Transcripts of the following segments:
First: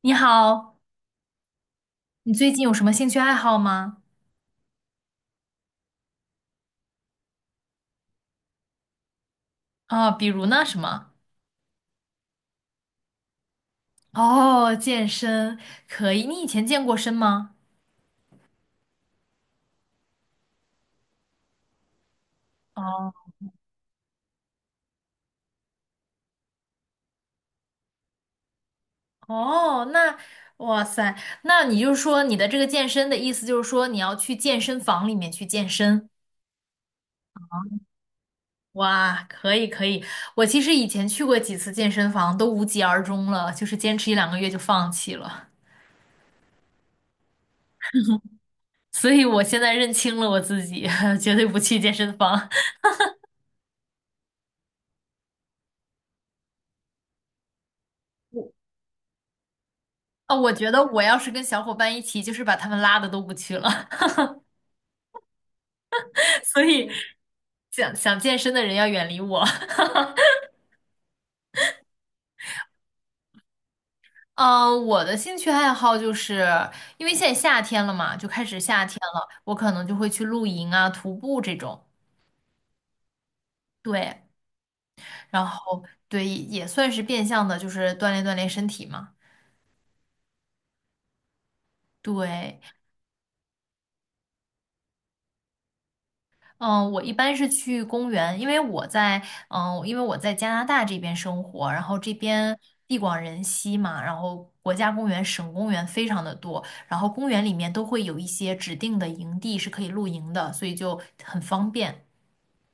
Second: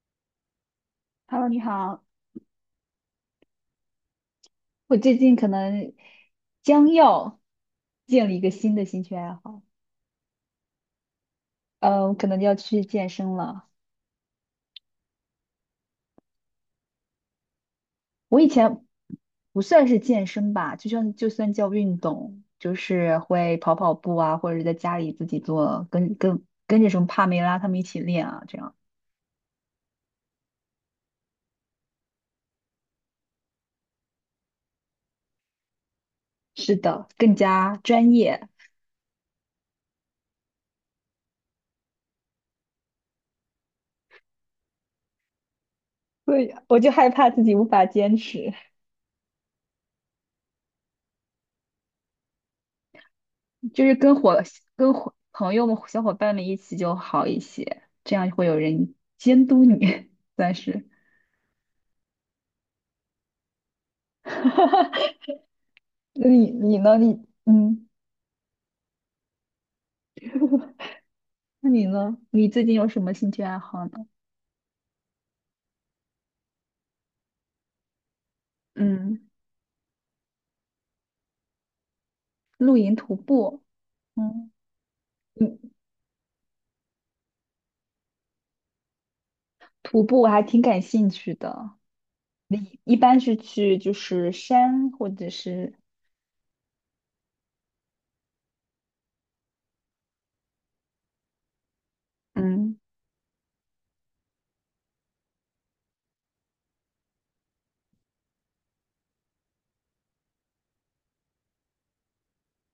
你好，Hello，你好。你最近有什么兴趣爱好吗？我最近可能将要建立一个新的兴趣爱好，啊，比如呢，什么？我可能要去健身了。哦，健身可以。你以前健过身吗？我以前不算是健身吧，就算叫运动，就哦是会跑跑步啊，或者是在家里自己做，跟着什么帕梅拉他们一起练啊，这样。哦，那哇塞，那你就是说你的这个健身的意思就是说你要去健身房里面去健身？是的，更加专业。哇，可以可以。我其实以前去过几次健身房，都无疾而终了，就是坚持一两个月就放弃了。对，我就害怕自己无法坚持。所以我现在认清了我自己，绝对不去健身房。就是跟朋友们、小伙伴们一起就好一些，这样会有人监督你，啊、我算觉得是。我要是跟小伙伴一起，就是把他们拉的都不去了，那 你所你以呢？想想健身的人要远离我。那你呢？你最近有什么兴趣爱好呢？嗯、我的兴趣爱好就是因为现在夏天了嘛，就开始夏天了，嗯，我可能就会去露营啊、徒步这种。露营、徒步。对，嗯。然嗯，后对，也算是变相的，就是锻炼锻炼身体嘛。徒步我还挺感兴趣的。对，你一般是去就是山或者是嗯，我一般是去公园，因为我在嗯，因为我在加拿大这边生活，然后这边嗯。地广人稀嘛，然后国家公园、省公园非常的多，然后公园里面都会有一些指定的营地是可以露营的，所以就很方便。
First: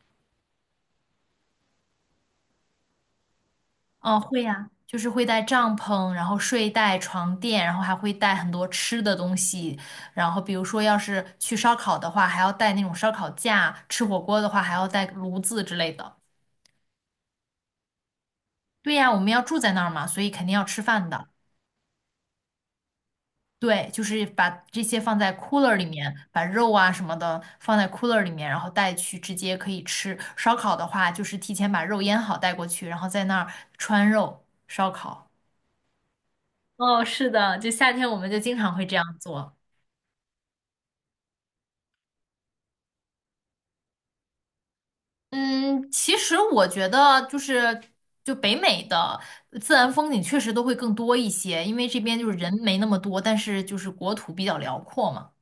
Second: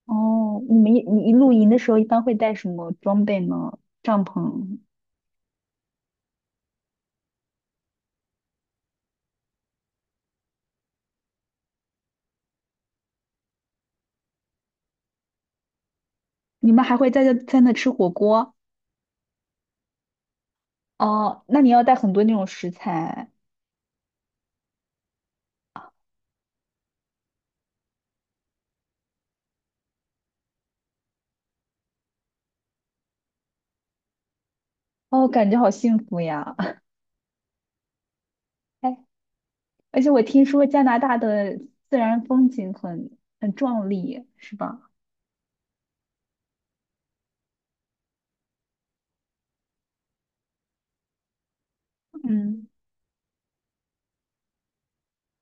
哦，你们一你露营的时候一般会带什么装备呢？嗯，帐会呀，篷？就是会带帐篷，然后睡袋、床垫，然后还会带很多吃的东西，然后比如说要是去烧烤的话，还要带那种烧烤架，吃火锅的话还要带炉子之类的。你们还会在那吃火锅？对呀，我们要住在那儿嘛，所以肯定要吃饭的。哦，那你要带很多那种食材，对，就是把这些放在 cooler 里面，把肉啊什么的放在 cooler 里面，然后带去直接可以吃。烧烤的话，就是提前把肉腌好带过去，然后在那儿穿肉烧哦，烤。感觉好幸福呀！哦，是的，就夏天我们就经常 会这样哎，做。而且我听说加拿大的自然风景很壮丽，是吧？嗯，其实我觉得就是就北美的自然风景确实都会更多一些，因为这边就是人嗯。没那么多，但是就是国土比较辽阔嘛。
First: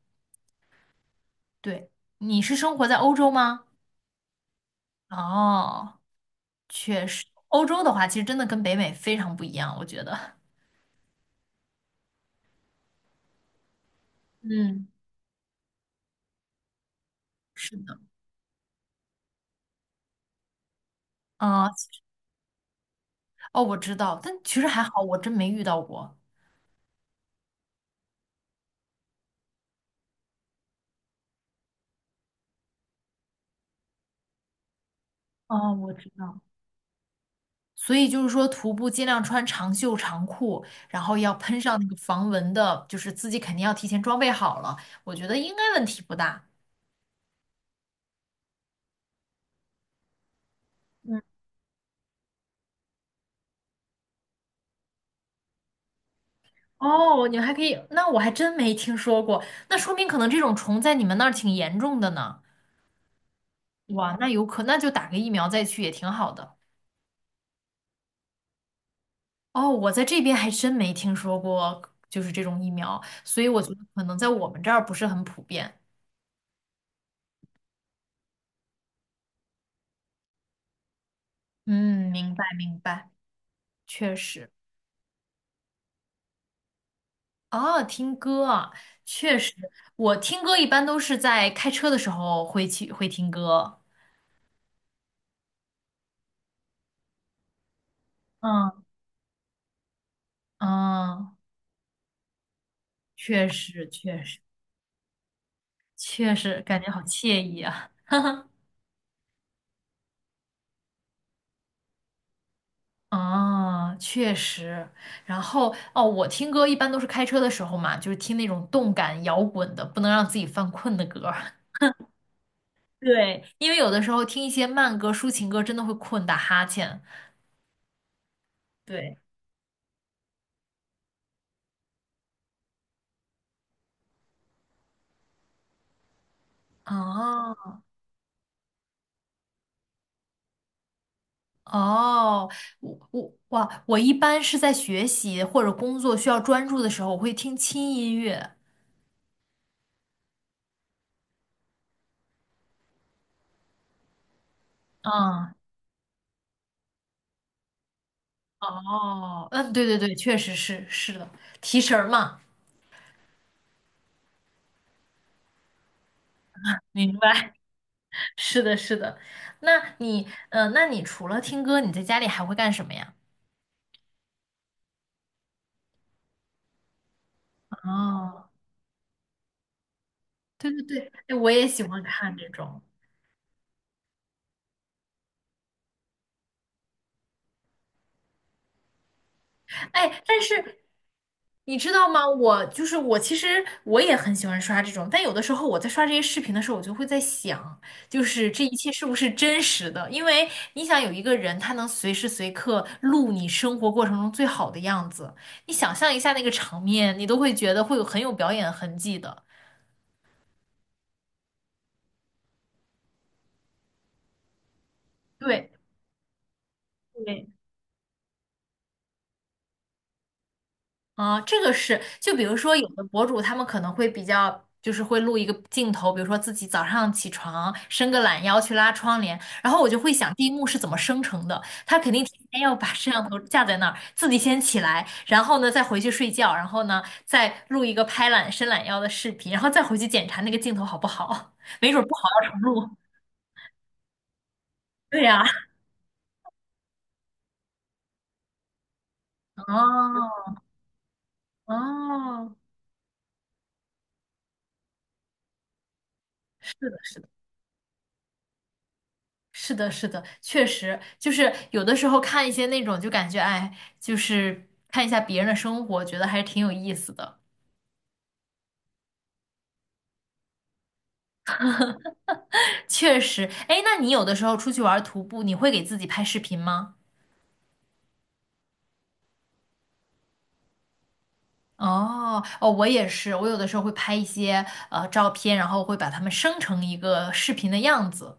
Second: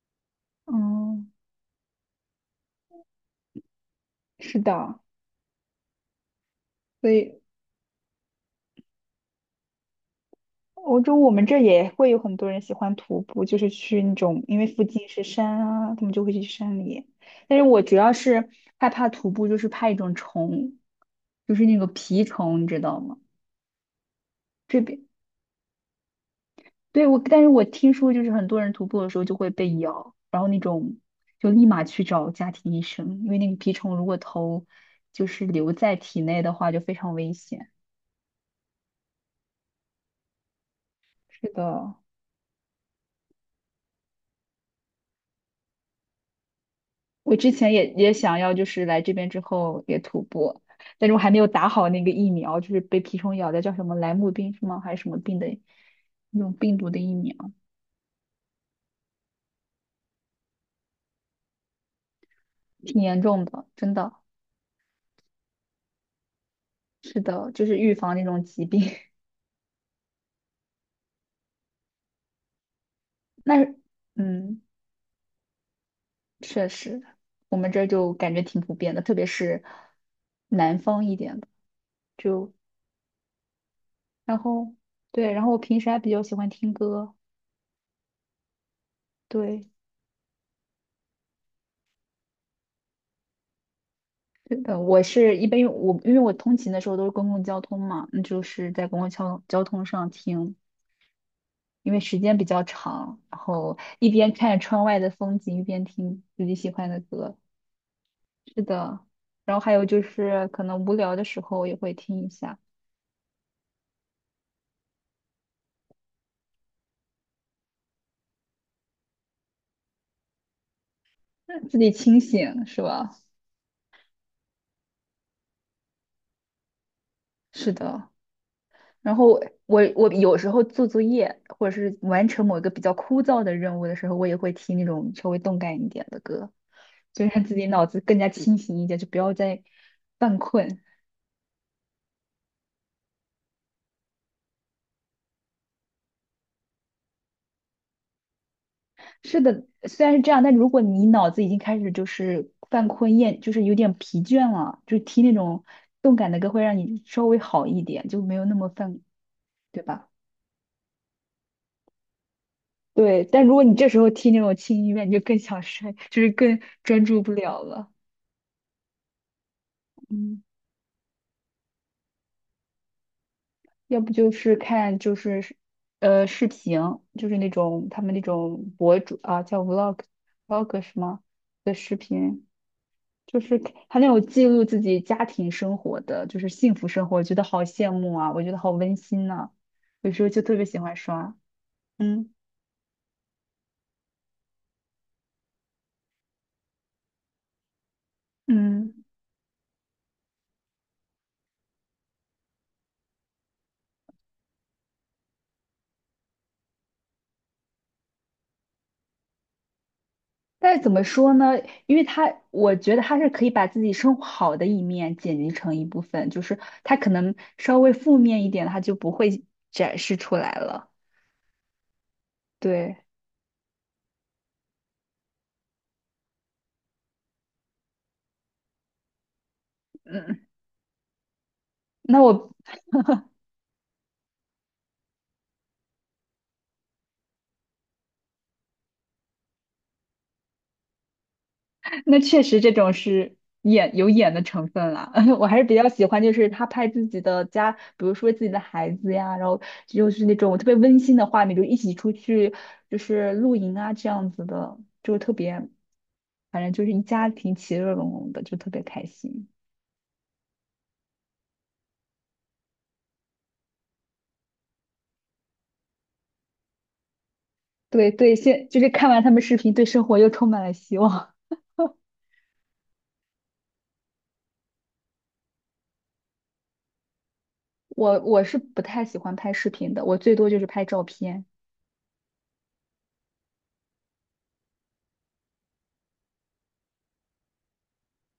嗯，对，你是生活在欧洲吗？是的，哦，确所实，以欧洲的话，其实真的跟北美非常不一样，我觉得。欧洲我们这儿也会有很多人喜欢徒步，就是去那种，因为附嗯，近是山啊，他们就会去山里。但是是我主的，要是害怕徒步，就是怕一种虫，就是啊、那个其实蜱虫，你知道吗？哦，我知道，但其实这还好，边我真没遇到过。对，我，但是我听说就是很多人徒步的时候就会被咬，然后那种就立马去找家庭医生，因为那个蜱虫如果头就是留哦，我在知体道。内的话就非常危险。所以就是说，徒步尽量穿长袖长裤，然后要是喷上那的，个防蚊的，就是自己肯定要提前装备好了。我觉得应该问题不大。我之前也想要就是来这边之后也徒步，但是我嗯，还没有打好那个疫苗，就是被蜱虫咬的叫什么莱姆病是吗？还是什么病的那种病毒的疫哦，苗，你们还可以，那我还真没听说过，那说明可能这种虫在你们那儿挺严重的呢。挺严重的，真的哇，那有可，那就打个疫苗再去也挺好的。是的，就是预防那种疾病。哦，我在这边还真没听说过，就是这种疫苗，所以那我觉得可能在我嗯。们这儿不是很普遍。确实，我们这儿就感觉挺普遍的，特别是南方一点的，嗯，明白就明白，确然实。后对，然后我平时还比较喜欢听歌，哦，听歌啊，确实，对，我听歌一般都是在开车的时候会去会听歌。我是一般因为我通勤的时候都是公共交通嘛，那就是嗯在公共交通上听，嗯，因为时间比较长，然确后实一确边实看着窗外的风景，一边听确自己实，喜感欢觉好的歌，惬意啊。是的，然后还有就是可能无聊的时候也会听一下，啊，确实。然后哦，我听歌一般都是开车的时候嘛，就是听那种动感摇滚的，不能让自己犯困的歌。让自己清醒，是吧？对，因为有的时候听一些慢歌、抒情歌，真的会困打哈欠。是的。然对，后我有时候做作业或者是完成某一个比较枯燥的任务的时候，我也会听那种稍微动感一点的歌，就让自己哦脑子更加清醒一点，就不要再犯困。哦，我，我一般是在学习或者工作需要专注的时候，我会听轻音乐。是的，虽然是这样，但如果你脑子已经开始就是犯困厌，就是有点疲倦了，就听那嗯，种动感的歌会让你稍微好一点，就没有那么犯，哦，嗯，对对对吧？对，确实是是的，提神儿嘛，对，但如果你这时候听那种轻音乐，你就更想睡，就是更专明注不白，了了。是的，是的。那你，嗯。嗯、那你除了听歌，你在家里还会干什么呀？要不就是看就是视频，就是那种他们那哦，种博主啊，叫 vlog 对 vlog 对什对，么哎，我也的喜视欢看频，这种。就是他那种记录自己家庭生活的，就是幸福生活，我觉得好羡慕啊，我觉得好温馨呐、有哎，时候但就特别是喜欢刷，你知道吗？嗯。我就是我，其实我也很喜欢刷这种，但有的时候我在刷这些视频的时候，我就会在想，就是这一切嗯。是不是真实的？因为你想有一个人，他能随时随刻录你生活过程中最好的样子，你想象一下那个场面，你都会觉得会有很有表演痕迹的。但是怎么说呢？因为他，我觉得他是可以把自己生活好的一面剪辑对，成一部分，就是他可能对稍微负面一点，他就不会展示出来了。啊，这个是，就比如说有的对。博主他们可能会比较，就是会录一个镜头，比如说自己早上起床伸个懒腰去拉窗帘，然后我就会想嗯，第一幕是怎么生成的，他肯那定提我前要把摄像头架在那儿，自己先起来，然后呢再回去睡觉，然后呢再录一个拍懒伸懒腰的视频，然后再回去检查那个镜头好不好，没准儿不那好确要重实这种录。是演有演的成分啦，对 呀，我还是比较喜欢，就是他拍自己的家，比如说自己的孩子呀，然后就是那哦种特别温馨的画面，就一起出哦，去就是露营啊这样子的，就特别，反正是就是的，一是的，家庭其乐融融的，就特别开心。是的，是的，确实，就是有的时候看一些那种，就感觉哎，就是看一下别人的生活，觉得还是挺有意思的。对对，现就是看完他们视频，对生活又充满了希望。确实，哎，那你有的时候出去玩儿徒步，你会给自己拍视频吗？我是不太喜欢拍视频的，我最多就是拍照片。哦，哦，我也是，我有的时候会拍一些照片，然后会把它们生成一个视频的样子。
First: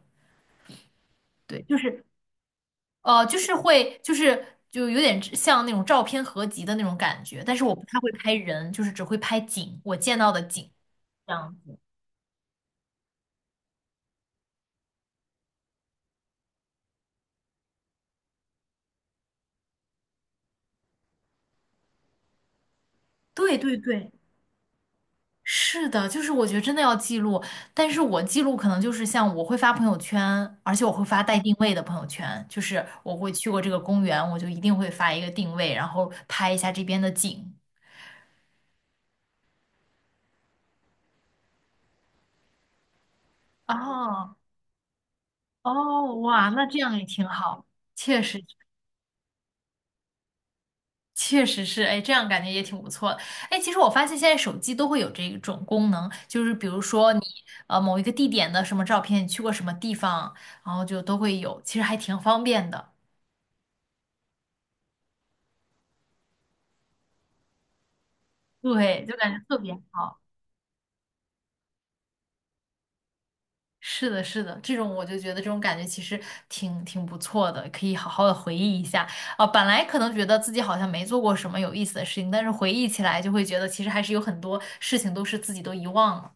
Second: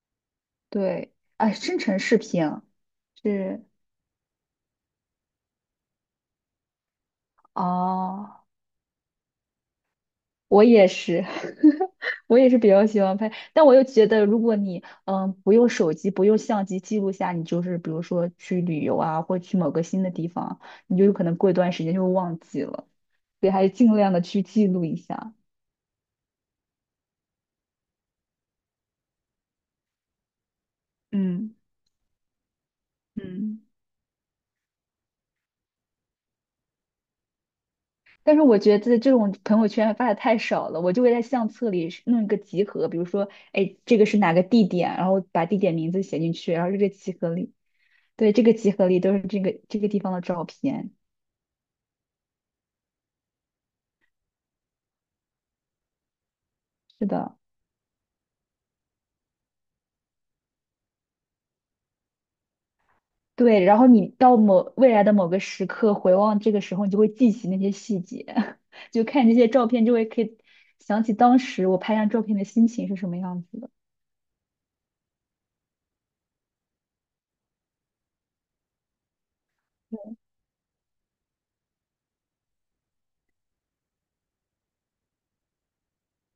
对，啊，对，就生成是视频啊就是是。会，就是有点像那种照片合集的那种感觉，但是我不太会拍哦，人，就是只会拍景，我见到的我景也是，这样子。我也是比较喜欢拍，但我又觉得，如果你不用手机、不用相机记录下，你就是比如说去旅游啊，或去某个新的地方，你就有可能过一段时间就会忘记了，所以对还是对尽对。量的去记录一下。是的，就是我觉得真的要记录，但是我记录可能就是像我会发朋友圈，而且我会发带定嗯。位的朋友圈，就是我会去过嗯。这个公园，我就一定会发一个定位，然后拍一下这边的景。但是我觉得这种朋友圈发的太少了，我就会在相册里是弄一个集合，比如说，哎，这个是哪哦个地点，然后把地点名字哦，写进哇，去，然那后这这个样也集挺合里，好，确对，实这个集合里都是这个地方的照片。确实是，哎，这样感觉也挺不错的。哎，其实我发现现在手机都会有这种功能，就是比如是说你的，某一个地点的什么照片，你去过什么地方，然后就都会有，其实还挺方便的。对，然后你到某未来的某个时刻回望这个时候，你就会记起那些细节，就对，就看感这觉些特照别片就会好。可以想起当时我拍张照片的心情是什么样子的。是的，是的，这种我就觉得这种感觉其实挺不错的，可以好好的回忆一下。啊、本来可能觉得自己好像没做过什么有意思的事情，但是回忆起来就会觉得其实还是有很多事情都是自己都遗忘了。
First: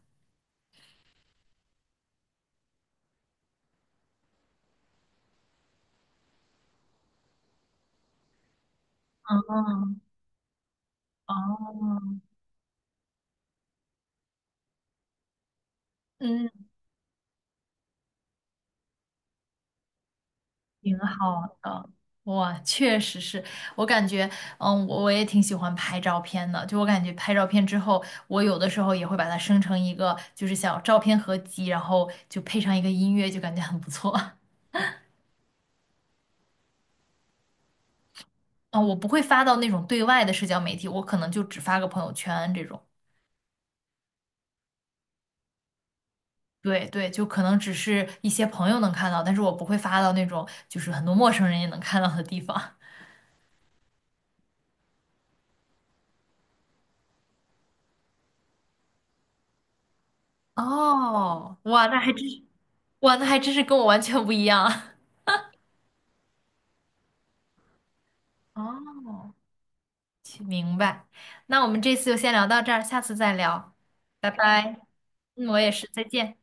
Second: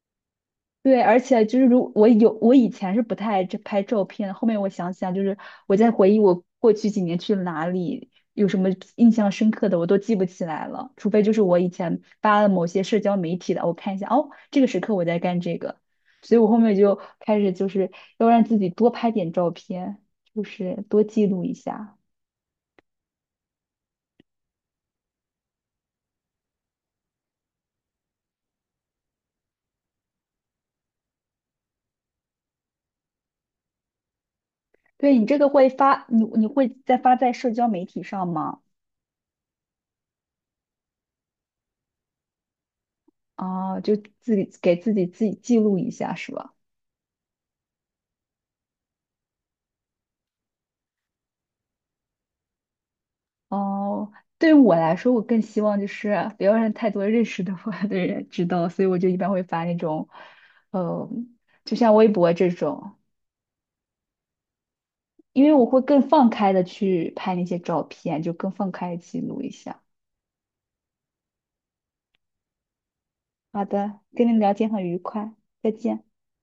对，而且就是如我有我以前是不太爱这拍照片后面我想想，就是我在回忆我过去几年去了哪里，有什么印象深刻的，我都嗯，记不起来了，除非就是我以哦，前发了某些社交媒体的，我看一下，哦，这个时刻我在干这个，所以我后嗯，面就开始就是要让自己多拍点照片，就是挺多记好录一的。下。哇，确实是我感觉，嗯，我也挺喜欢拍照片的。就我感觉拍照片之后，我有的时候也会把它生成一个就是小照片合集，然后就配上一个音乐，就感觉很不错。对，你这个会发，你会再发在社交媒体上吗？啊，我不会发到那种对外的社交媒体，我可能就只发个朋友圈这种。啊，就自己给自己记录一下是吧？对对，就可能只是一些朋友能看到，但是我不会发到那种就是很多陌生人也能看到的地方。哦，对于我来说，我更希望就是不要让太多认识的我的人知道，所以我就一般会发那种，呃，哦，就哇，像那微还真博是，这种，哇，那还真是跟我完全不一样。因为我会更放开的去拍那些照片，就更 放开地记哦，录一下。行明白。那我们这次就先聊到这儿，下次再好聊，的，跟拜你聊天拜。很愉快，嗯，我再也是，再见。见。